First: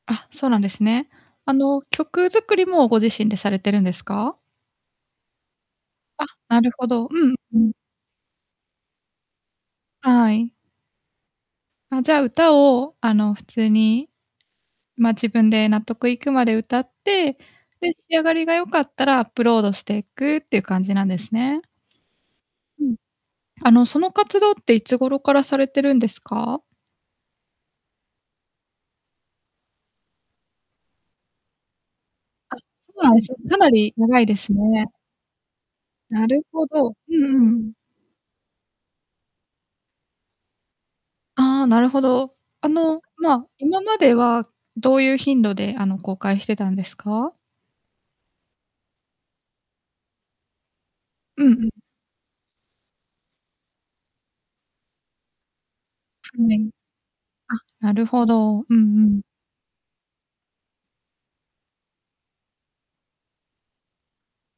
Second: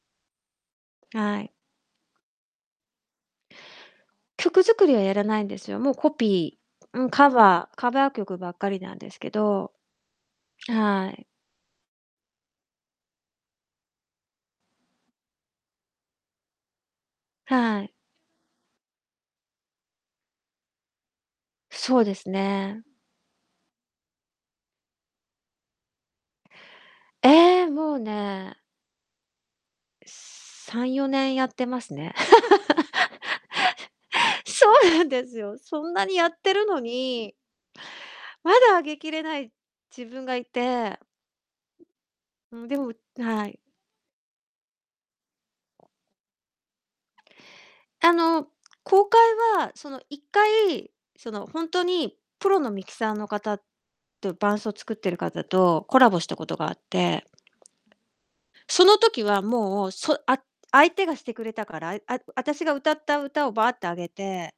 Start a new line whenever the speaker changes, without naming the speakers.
あ、そうなんですね。
はい。
あの、曲作りも、ご自身でされてるんですか？
曲作りはやらないんですよ。もう、コ
あ、
ピ
なるほ
ーう
ど、
ん。
う
カ
んう
バ
ん。
ーカバー曲ばっかりなんですけど、
はい。
はい。
あ、じゃあ、歌を、あの普通に、まあ、自分で納得いくまで歌って、
はい。
で、仕上がりが良かったらアップロードしてくっていう感じなんですね。
そうですね。
うん。あの、その活動って、いつ頃からされてるんですか？
ええ、もうね3、4年やってますね。
あ、そうなんです。かなり長い です
そ
ね。
うなんですよ。そんなに
な
やっ
る
て
ほ
るの
ど、うん
に
うんうん。
まだ、あげきれない自分がいて。
ああ、なるほど。
う
あ
ん、でも
の、まあ、
はい。
今まではどういう頻度で、あの、公開してたんですか？
あの、公開は、その1回、そ
う
の、
ん
ほ
う
ん
ん。
とにプロのミキサーの方と伴奏を作ってる方とコラボした
う
こ
ん、
と
え
が
え。
あって。
あ、なるほど。うん
その
う
時
ん。
は、もう、そあ相手がしてくれたから、ああたしが歌った歌をバーってあげて